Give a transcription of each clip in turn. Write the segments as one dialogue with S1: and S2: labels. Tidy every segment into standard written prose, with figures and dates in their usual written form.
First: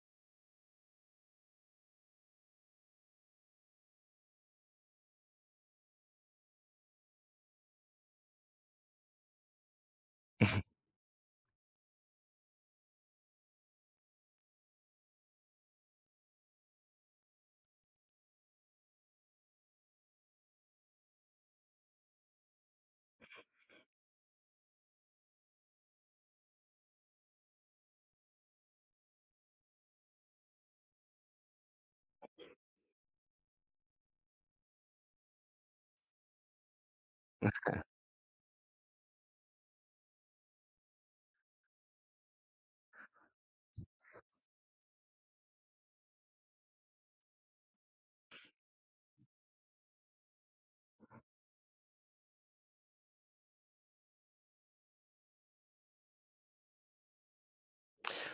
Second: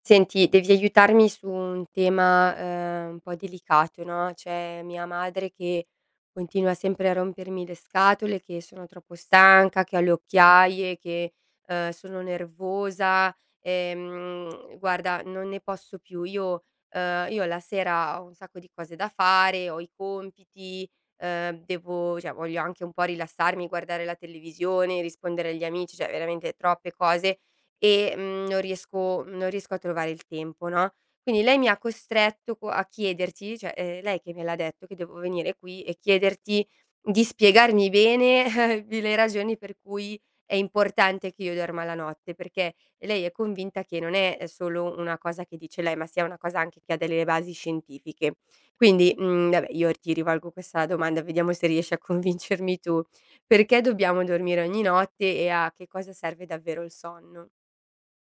S1: Senti, devi aiutarmi su un tema, un po' delicato, no, c'è mia madre che continua sempre a rompermi le scatole, che sono troppo stanca, che ho le occhiaie, che, sono nervosa. Guarda, non ne posso più. Io la sera ho un sacco di cose da fare, ho i compiti, devo cioè voglio anche un po' rilassarmi, guardare la televisione, rispondere agli amici, cioè veramente troppe cose e, non riesco a trovare il tempo, no, quindi lei mi ha costretto co a chiederti cioè, lei che me l'ha detto che devo venire qui e chiederti di spiegarmi bene di le ragioni per cui è importante che io dorma la notte, perché lei è convinta che non è solo una cosa che dice lei, ma sia una cosa anche che ha delle basi scientifiche. Quindi, vabbè, io ti rivolgo questa domanda, vediamo se riesci a convincermi tu: perché dobbiamo dormire ogni notte e a che cosa serve davvero il sonno?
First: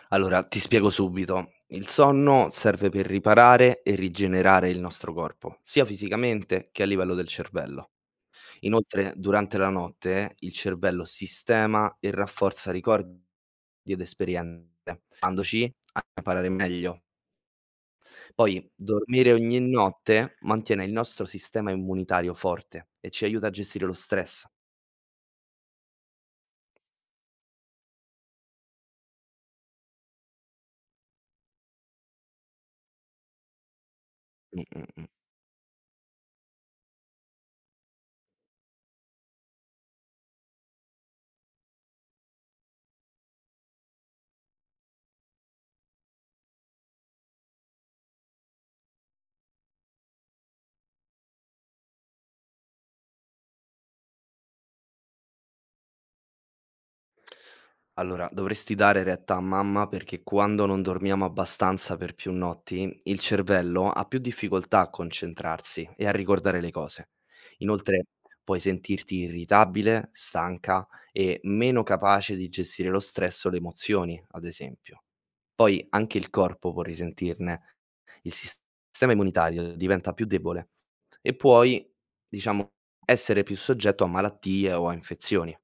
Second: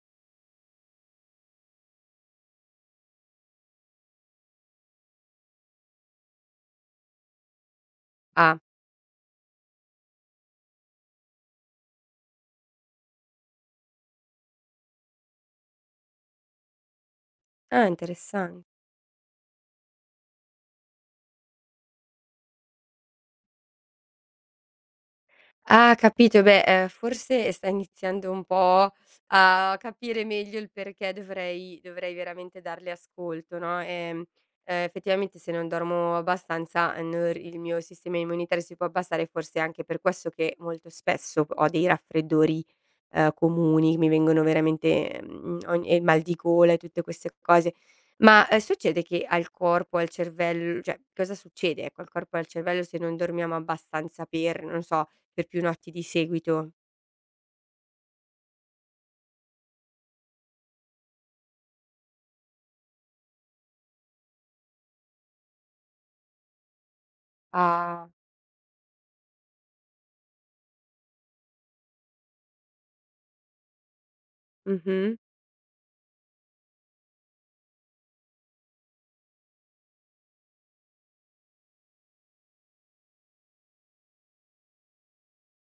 S2: Allora, ti spiego subito. Il sonno serve per riparare e rigenerare il nostro corpo, sia fisicamente che a livello del cervello.
S1: Ah.
S2: Inoltre, durante la notte il cervello sistema e rafforza ricordi ed esperienze, aiutandoci a imparare meglio.
S1: Ah, interessan
S2: Poi, dormire ogni notte mantiene il nostro sistema immunitario forte e ci aiuta a gestire lo stress.
S1: Ah, capito. E beh, forse stai iniziando un po' a capire meglio il perché dovrei veramente darle ascolto, no,
S2: Mm, mm, mm.
S1: effettivamente se non dormo abbastanza, n il mio sistema immunitario si può abbassare, forse è anche per questo che molto spesso ho dei raffreddori, comuni, mi vengono veramente, mhmm, ogn e il mal di gola e tutte queste cose. Ma, succede che al corpo, al cervello cioè cosa succede, ecco, al corpo e al cervello se non dormiamo abbastanza per, non so, per più notti di seguito.
S2: Allora, dovresti dare retta a mamma perché quando non dormiamo abbastanza per più notti, il cervello ha più difficoltà a concentrarsi e a ricordare le cose. Inoltre,
S1: Ah.
S2: puoi sentirti irritabile, stanca e meno capace di gestire lo stress o le emozioni, ad esempio.
S1: Mh-mh.
S2: Poi anche il corpo può risentirne, il sistema immunitario diventa più debole e puoi, diciamo, essere più soggetto a malattie o a infezioni.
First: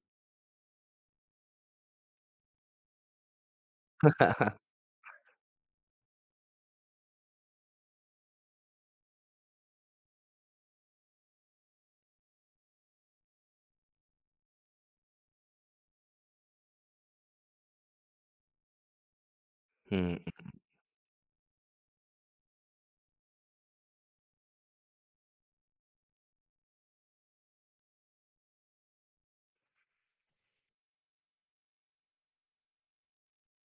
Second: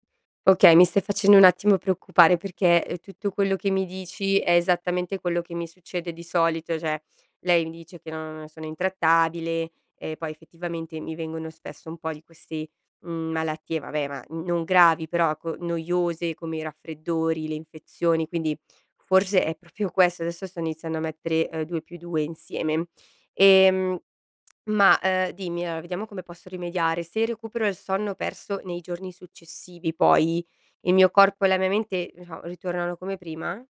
S1: Okay, mi stai facendo un attimo preoccupare perché, tutto quello che mi dici è esattamente quello che mi succede di solito, cioè lei mi dice che non sono intrattabile e poi effettivamente mi vengono spesso un po' di queste, malattie, vabbè, ma non gravi, però ecco noiose come i raffreddori, le infezioni, quindi forse è proprio
S2: Mm.
S1: questo. Adesso sto iniziando a mettere, 2 più 2 insieme. Ehm Ma, dimmi, allora vediamo come posso rimediare. Se recupero il sonno perso nei giorni successivi poi, il mio corpo e la mia mente, diciamo, ritornano come prima?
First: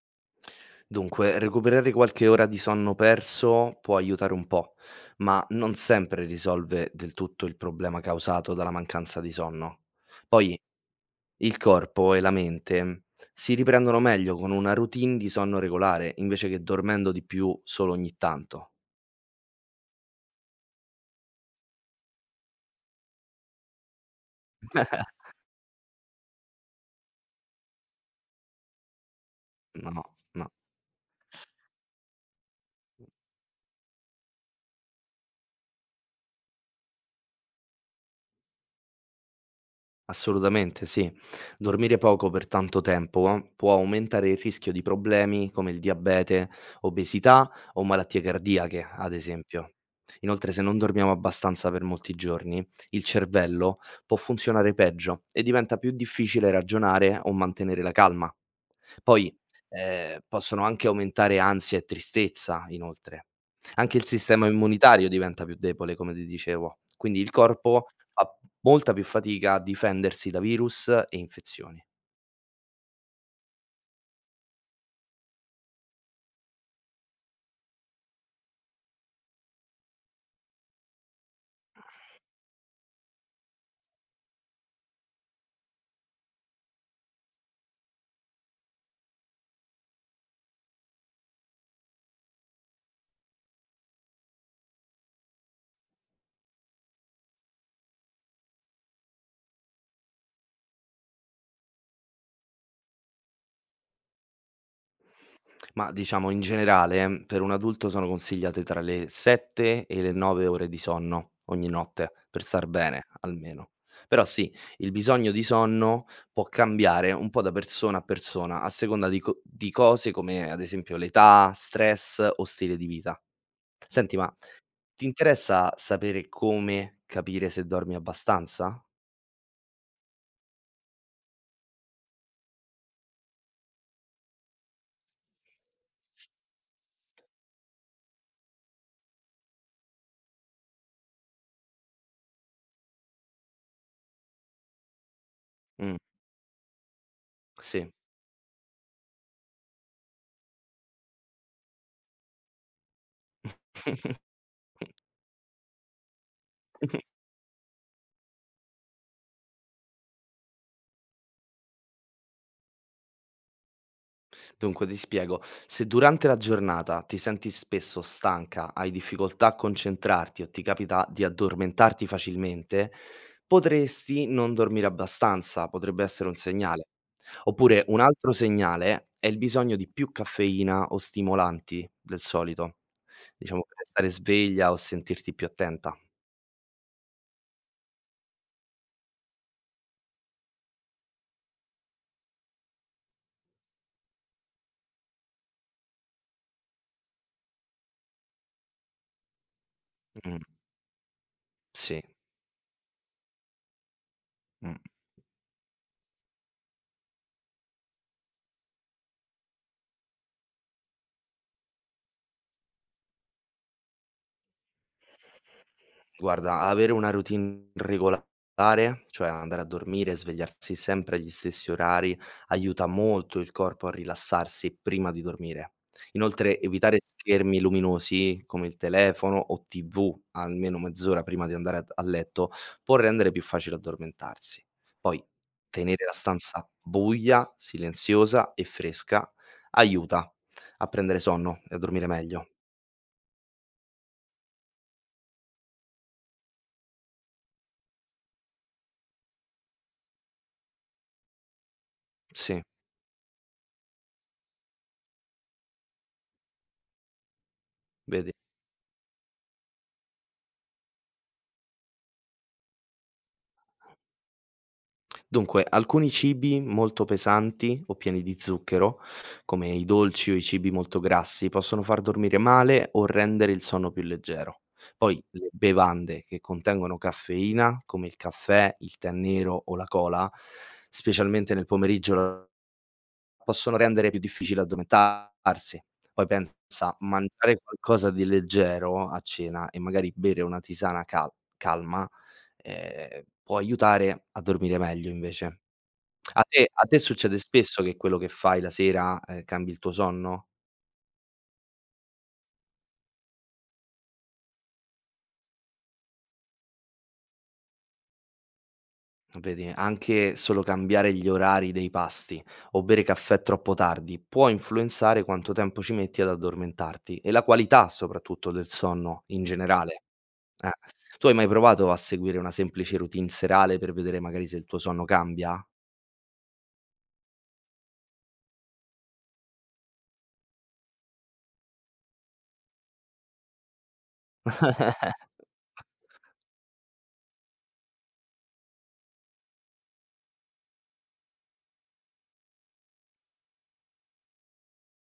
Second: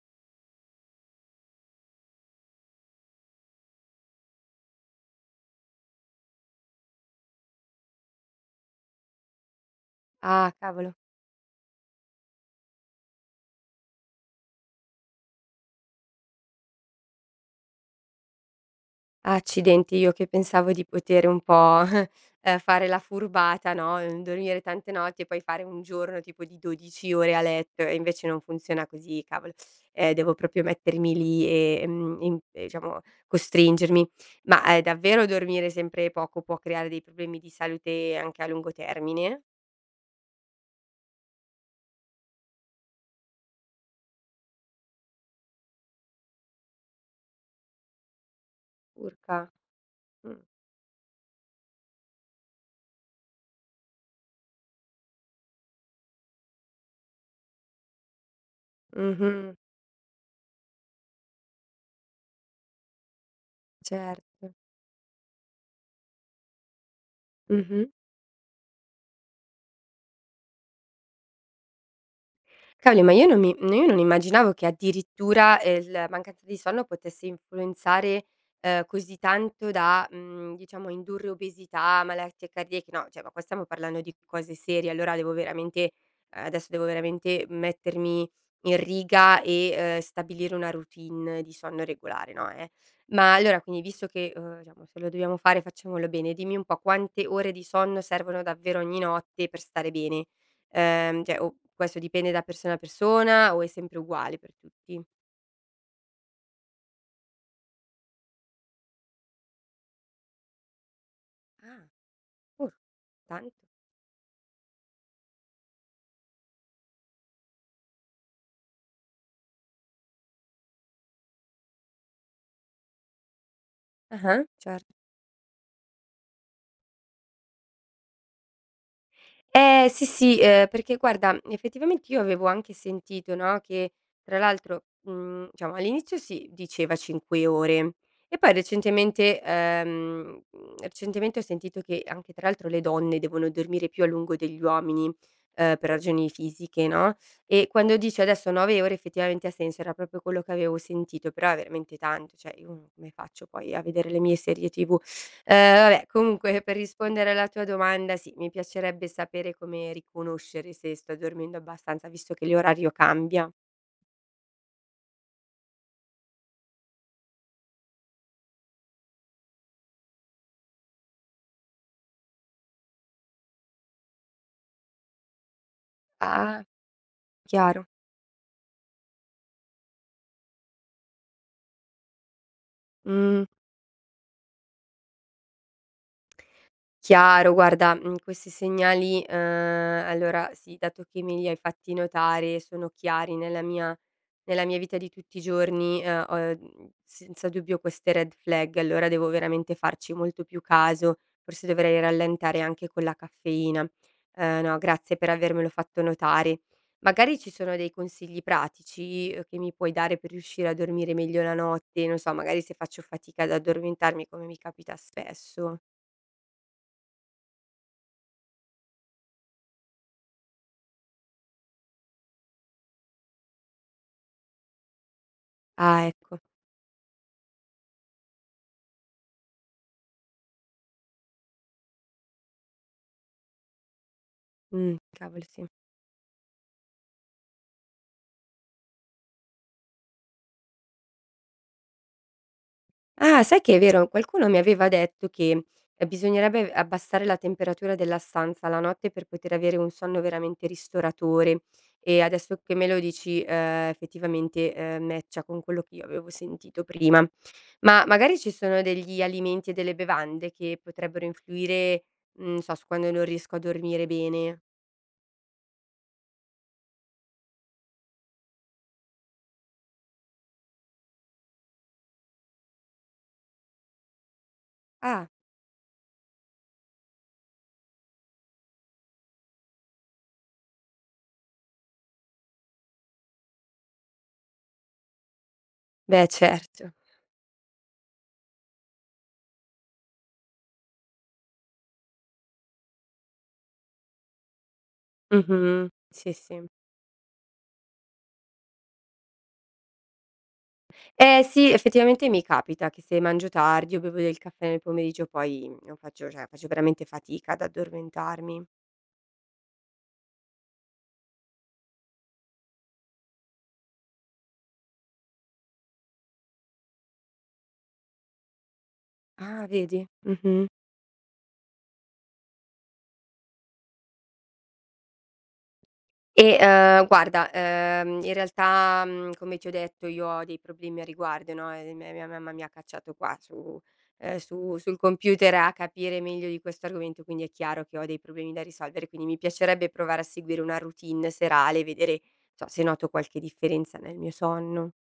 S2: Dunque, recuperare qualche ora di sonno perso può aiutare un po', ma non sempre risolve del tutto il problema causato dalla mancanza di sonno.
S1: Ah,
S2: Poi
S1: cavolo.
S2: il corpo e la mente si riprendono meglio con una routine di sonno regolare, invece che dormendo di più solo ogni tanto.
S1: Accidenti, io che pensavo di poter un po', fare la furbata, no, dormire tante notti e poi fare un giorno tipo di 12 ore a letto e invece non funziona così, cavolo.
S2: No,
S1: Devo
S2: no.
S1: proprio mettermi lì e, mhmm, in diciamo costringermi. Ma, davvero dormire sempre poco può creare dei problemi di salute anche a lungo termine?
S2: Assolutamente sì. Dormire poco per tanto tempo può aumentare il rischio di problemi come il diabete, obesità o malattie cardiache, ad
S1: Urca.
S2: esempio.
S1: Mh.
S2: Inoltre, se non dormiamo abbastanza per molti giorni, il cervello può funzionare peggio e diventa più difficile ragionare o mantenere la calma. Poi
S1: Mh-mh.
S2: possono anche aumentare ansia e tristezza, inoltre. Anche il sistema
S1: Certo.
S2: immunitario diventa più debole, come ti dicevo. Quindi il
S1: Mh-mh.
S2: corpo fa molta più fatica a difendersi da virus e infezioni.
S1: Cavoli, ma io non immaginavo che addirittura, la mancanza di sonno potesse influenzare, così tanto da, diciamo indurre obesità, malattie cardiache. No, cioè, ma qua stiamo parlando di cose serie, allora devo veramente adesso devo veramente mettermi in riga e, stabilire una routine di sonno regolare, no, eh. Ma allora quindi visto che, diciamo se lo dobbiamo fare facciamolo bene, dimmi un po' quante ore di sonno servono davvero ogni notte per stare bene? Cioè o questo dipende da persona a persona o è sempre uguale per tutti?
S2: Ma diciamo in generale per un adulto sono consigliate tra le 7 e le 9 ore di sonno ogni
S1: Ah,
S2: notte, per star
S1: uh,
S2: bene
S1: tanto.
S2: almeno. Però sì, il bisogno di sonno può cambiare un po' da persona a persona, a seconda di co di cose come ad esempio l'età, stress o stile di vita. Senti, ma
S1: Ah-ah, cer
S2: ti interessa sapere come capire se dormi abbastanza?
S1: Eh sì, sì, perché guarda, effettivamente io avevo anche sentito, no, che tra l'altro, diciamo all'inizio si diceva 5 ore e poi recentemente ho sentito che anche tra l'altro le donne devono dormire più a lungo degli uomini, per
S2: Mh,
S1: ragioni fisiche, no, e
S2: sì.
S1: quando dice adesso 9 ore effettivamente ha senso, era proprio quello che avevo sentito, però è veramente tanto, cioè io come faccio poi a vedere le mie serie TV? Vabbè, comunque per rispondere alla tua domanda, sì, mi piacerebbe sapere come riconoscere se sto dormendo abbastanza, visto che l'orario cambia.
S2: Dunque ti spiego, se durante la giornata ti senti spesso stanca, hai difficoltà a concentrarti o ti capita di addormentarti facilmente, potresti non dormire abbastanza, potrebbe essere un
S1: Ah.
S2: segnale.
S1: Chiaro.
S2: Oppure un altro segnale è il bisogno di più caffeina o stimolanti del solito,
S1: Mh.
S2: diciamo per stare sveglia o sentirti più attenta.
S1: Chiaro, guarda, questi segnali, allora sì, dato che me li hai fatti notare, sono chiari nella mia vita di tutti i giorni, ho, senza dubbio queste red flag, allora devo veramente farci
S2: Mh,
S1: molto più caso, forse dovrei
S2: sì,
S1: rallentare anche con la caffeina. No,
S2: mh.
S1: grazie per avermelo fatto notare. Magari ci sono dei consigli pratici, che mi puoi dare per riuscire a dormire meglio la notte, non so, magari se faccio fatica ad addormentarmi, come mi capita spesso.
S2: Guarda, avere una routine regolare, cioè andare a dormire e svegliarsi sempre agli stessi orari, aiuta molto il corpo a rilassarsi prima di dormire.
S1: Ah, ecco.
S2: Inoltre, evitare schermi luminosi come il telefono o TV almeno mezz'ora prima di andare a letto può rendere più facile addormentarsi. Poi,
S1: Cavoli sì.
S2: tenere la stanza buia, silenziosa e fresca aiuta a prendere sonno e a dormire meglio.
S1: Ah, sai che è vero, qualcuno mi aveva detto che, bisognerebbe abbassare la temperatura della stanza la notte per poter avere un sonno veramente ristoratore e adesso
S2: Sì,
S1: che me lo dici, effettivamente, matcha con quello che io avevo sentito prima. Ma
S2: vedi?
S1: magari ci sono degli alimenti e delle bevande che potrebbero influire, non so, su quando non riesco a dormire bene?
S2: Dunque, alcuni cibi molto pesanti o pieni di zucchero, come i dolci o i cibi molto grassi, possono far dormire male o rendere il sonno più leggero. Poi
S1: Ah,
S2: le bevande che contengono caffeina, come il caffè, il tè nero o la cola, specialmente nel pomeriggio, possono rendere più difficile addormentarsi. Poi
S1: beh certo.
S2: pensa, mangiare qualcosa di leggero a cena e magari bere una tisana calma può aiutare a dormire meglio invece.
S1: Mh-mh. Sì,
S2: A
S1: sì.
S2: te a te succede spesso che quello che fai la sera, cambi il tuo sonno?
S1: Eh sì, effettivamente mi capita che se mangio tardi o bevo del caffè nel pomeriggio poi non faccio cioè, faccio veramente fatica ad addormentarmi.
S2: Vedi, anche solo cambiare gli orari dei pasti o bere caffè troppo tardi può influenzare quanto tempo ci metti ad addormentarti e la qualità soprattutto del sonno in
S1: Ah,
S2: generale.
S1: vedi? Mh-mh.
S2: Eh. Tu hai mai provato a seguire una semplice routine serale per vedere magari se il tuo sonno cambia?
S1: E, guarda, in realtà, come ti ho detto io ho dei problemi a riguardo, no, mia mamma mi ha cacciato qua su su sul computer a capire meglio di questo argomento, quindi è chiaro che ho dei problemi da risolvere, quindi mi piacerebbe provare a seguire una routine serale e vedere, se noto qualche differenza nel mio sonno.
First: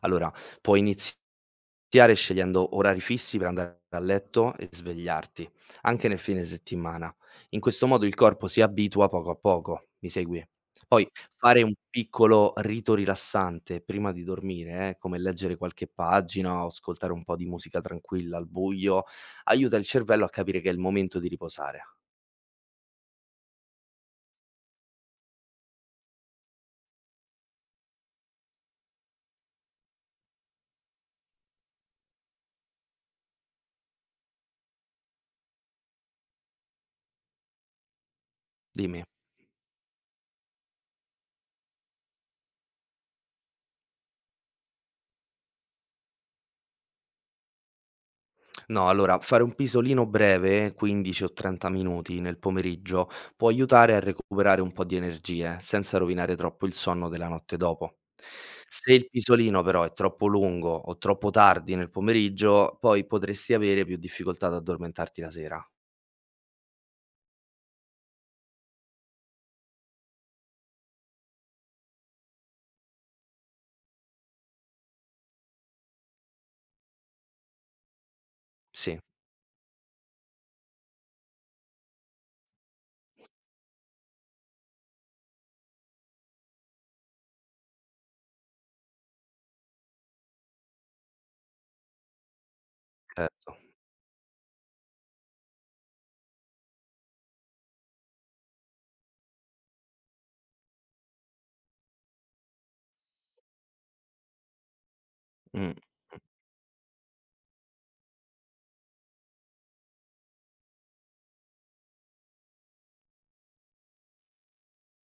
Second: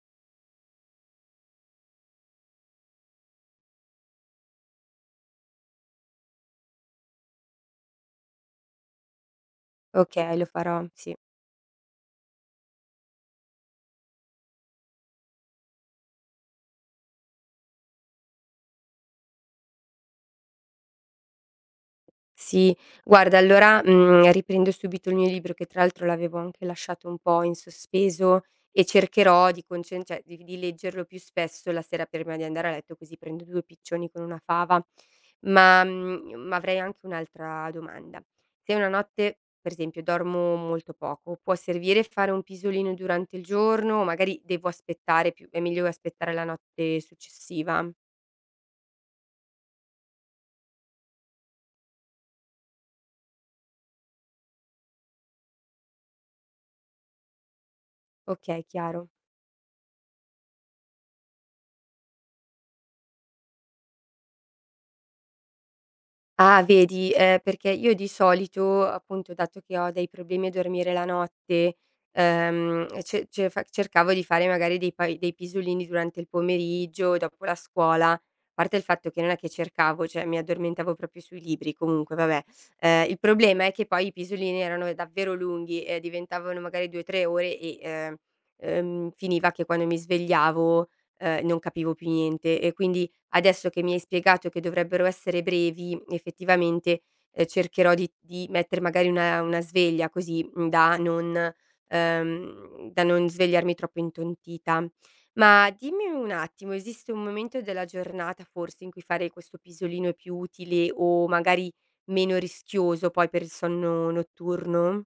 S2: Allora, puoi iniziare scegliendo orari fissi per andare a letto e svegliarti, anche nel fine settimana. In questo modo il corpo si abitua poco a poco, mi
S1: Okay, lo
S2: segui?
S1: farò,
S2: Poi
S1: sì.
S2: fare un piccolo rito rilassante prima di dormire, come leggere qualche pagina o ascoltare un po' di musica tranquilla al buio, aiuta il cervello a capire che è il momento di riposare.
S1: Sì, guarda allora, riprendo subito il mio libro che tra l'altro l'avevo anche lasciato un po' in sospeso e cercherò di concen cioè di leggerlo più spesso la sera prima di andare a letto, così prendo 2 piccioni con una fava. Ma avrei anche un'altra domanda. Se una
S2: Dimmi.
S1: notte, per esempio, dormo molto poco, può servire fare un pisolino durante il giorno o magari devo aspettare più è meglio aspettare la notte successiva?
S2: No, allora fare un pisolino breve, 15 o 30 minuti nel pomeriggio, può aiutare a recuperare un po' di energie, senza rovinare troppo il sonno della notte dopo.
S1: Okay,
S2: Se
S1: chiaro.
S2: il pisolino però è troppo lungo o troppo tardi nel pomeriggio, poi potresti avere più difficoltà ad addormentarti la sera.
S1: Ah vedi, perché io di solito, appunto, dato che ho dei problemi a dormire la notte, ce ce fa cercavo di fare magari dei pisolini durante il pomeriggio, dopo la scuola. A parte il
S2: Sì,
S1: fatto che non è che cercavo, cioè mi addormentavo proprio sui libri, comunque vabbè. Il problema è che poi i pisolini erano davvero lunghi e diventavano magari 2, 3 ore e, finiva che quando mi svegliavo, non capivo più niente e quindi.
S2: certo.
S1: Adesso che mi hai spiegato che dovrebbero essere brevi, effettivamente, cercherò di mettere magari una sveglia così, da non svegliarmi troppo intontita. Ma
S2: Mm.
S1: dimmi un attimo, esiste un momento della giornata forse in cui fare questo pisolino è più utile o magari meno rischioso poi per il sonno notturno?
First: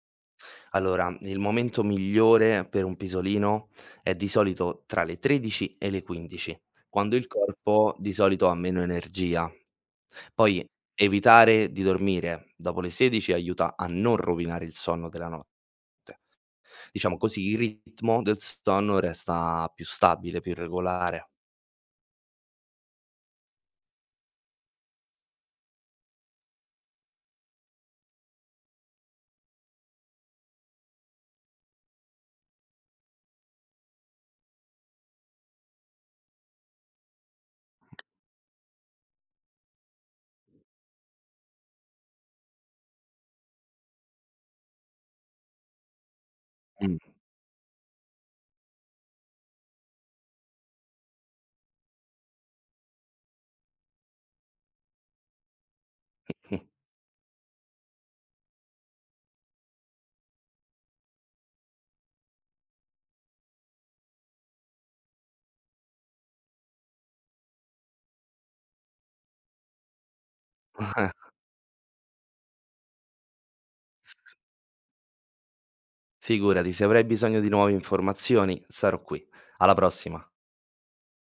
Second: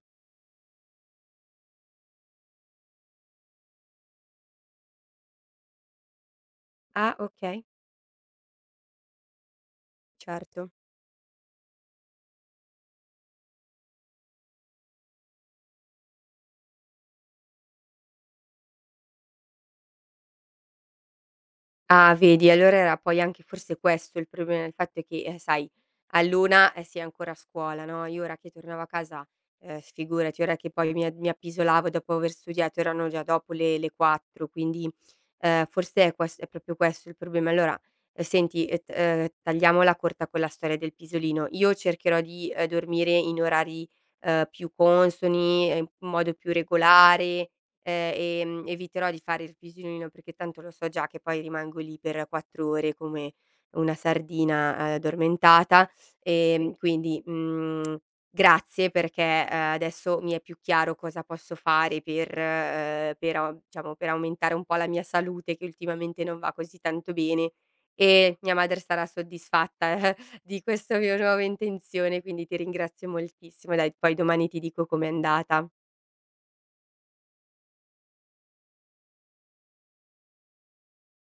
S2: Allora, il momento migliore per un pisolino è di solito tra le 13 e le 15,
S1: Ah,
S2: quando il
S1: okay,
S2: corpo di solito ha meno energia. Poi
S1: certo.
S2: evitare di dormire dopo le 16 aiuta a non rovinare il sonno della notte. Diciamo così il ritmo del sonno resta più stabile, più regolare.
S1: Ah, vedi, allora era poi anche forse questo il problema, il fatto che, sai, all'una, sei ancora a scuola, no, io ora che tornavo a casa, figurati, ora che poi mi appisolavo dopo aver studiato, erano già dopo le 4, quindi, forse è proprio questo il problema. Allora, senti, t tagliamola corta con la storia del pisolino. Io cercherò di, dormire in orari, più consoni, in modo più
S2: Mh.
S1: regolare. Eviterò di fare il pisolino perché tanto lo so già che poi rimango lì per 4 ore come una sardina, addormentata. Quindi, grazie perché, adesso mi è più chiaro cosa posso fare per au diciamo, per aumentare un po' la mia salute che ultimamente non va così tanto bene e mia madre sarà soddisfatta di questa mia nuova intenzione, quindi ti ringrazio moltissimo. Dai, poi domani ti dico com'è andata.
S2: Figurati, se avrai bisogno di nuove informazioni sarò qui. Alla prossima.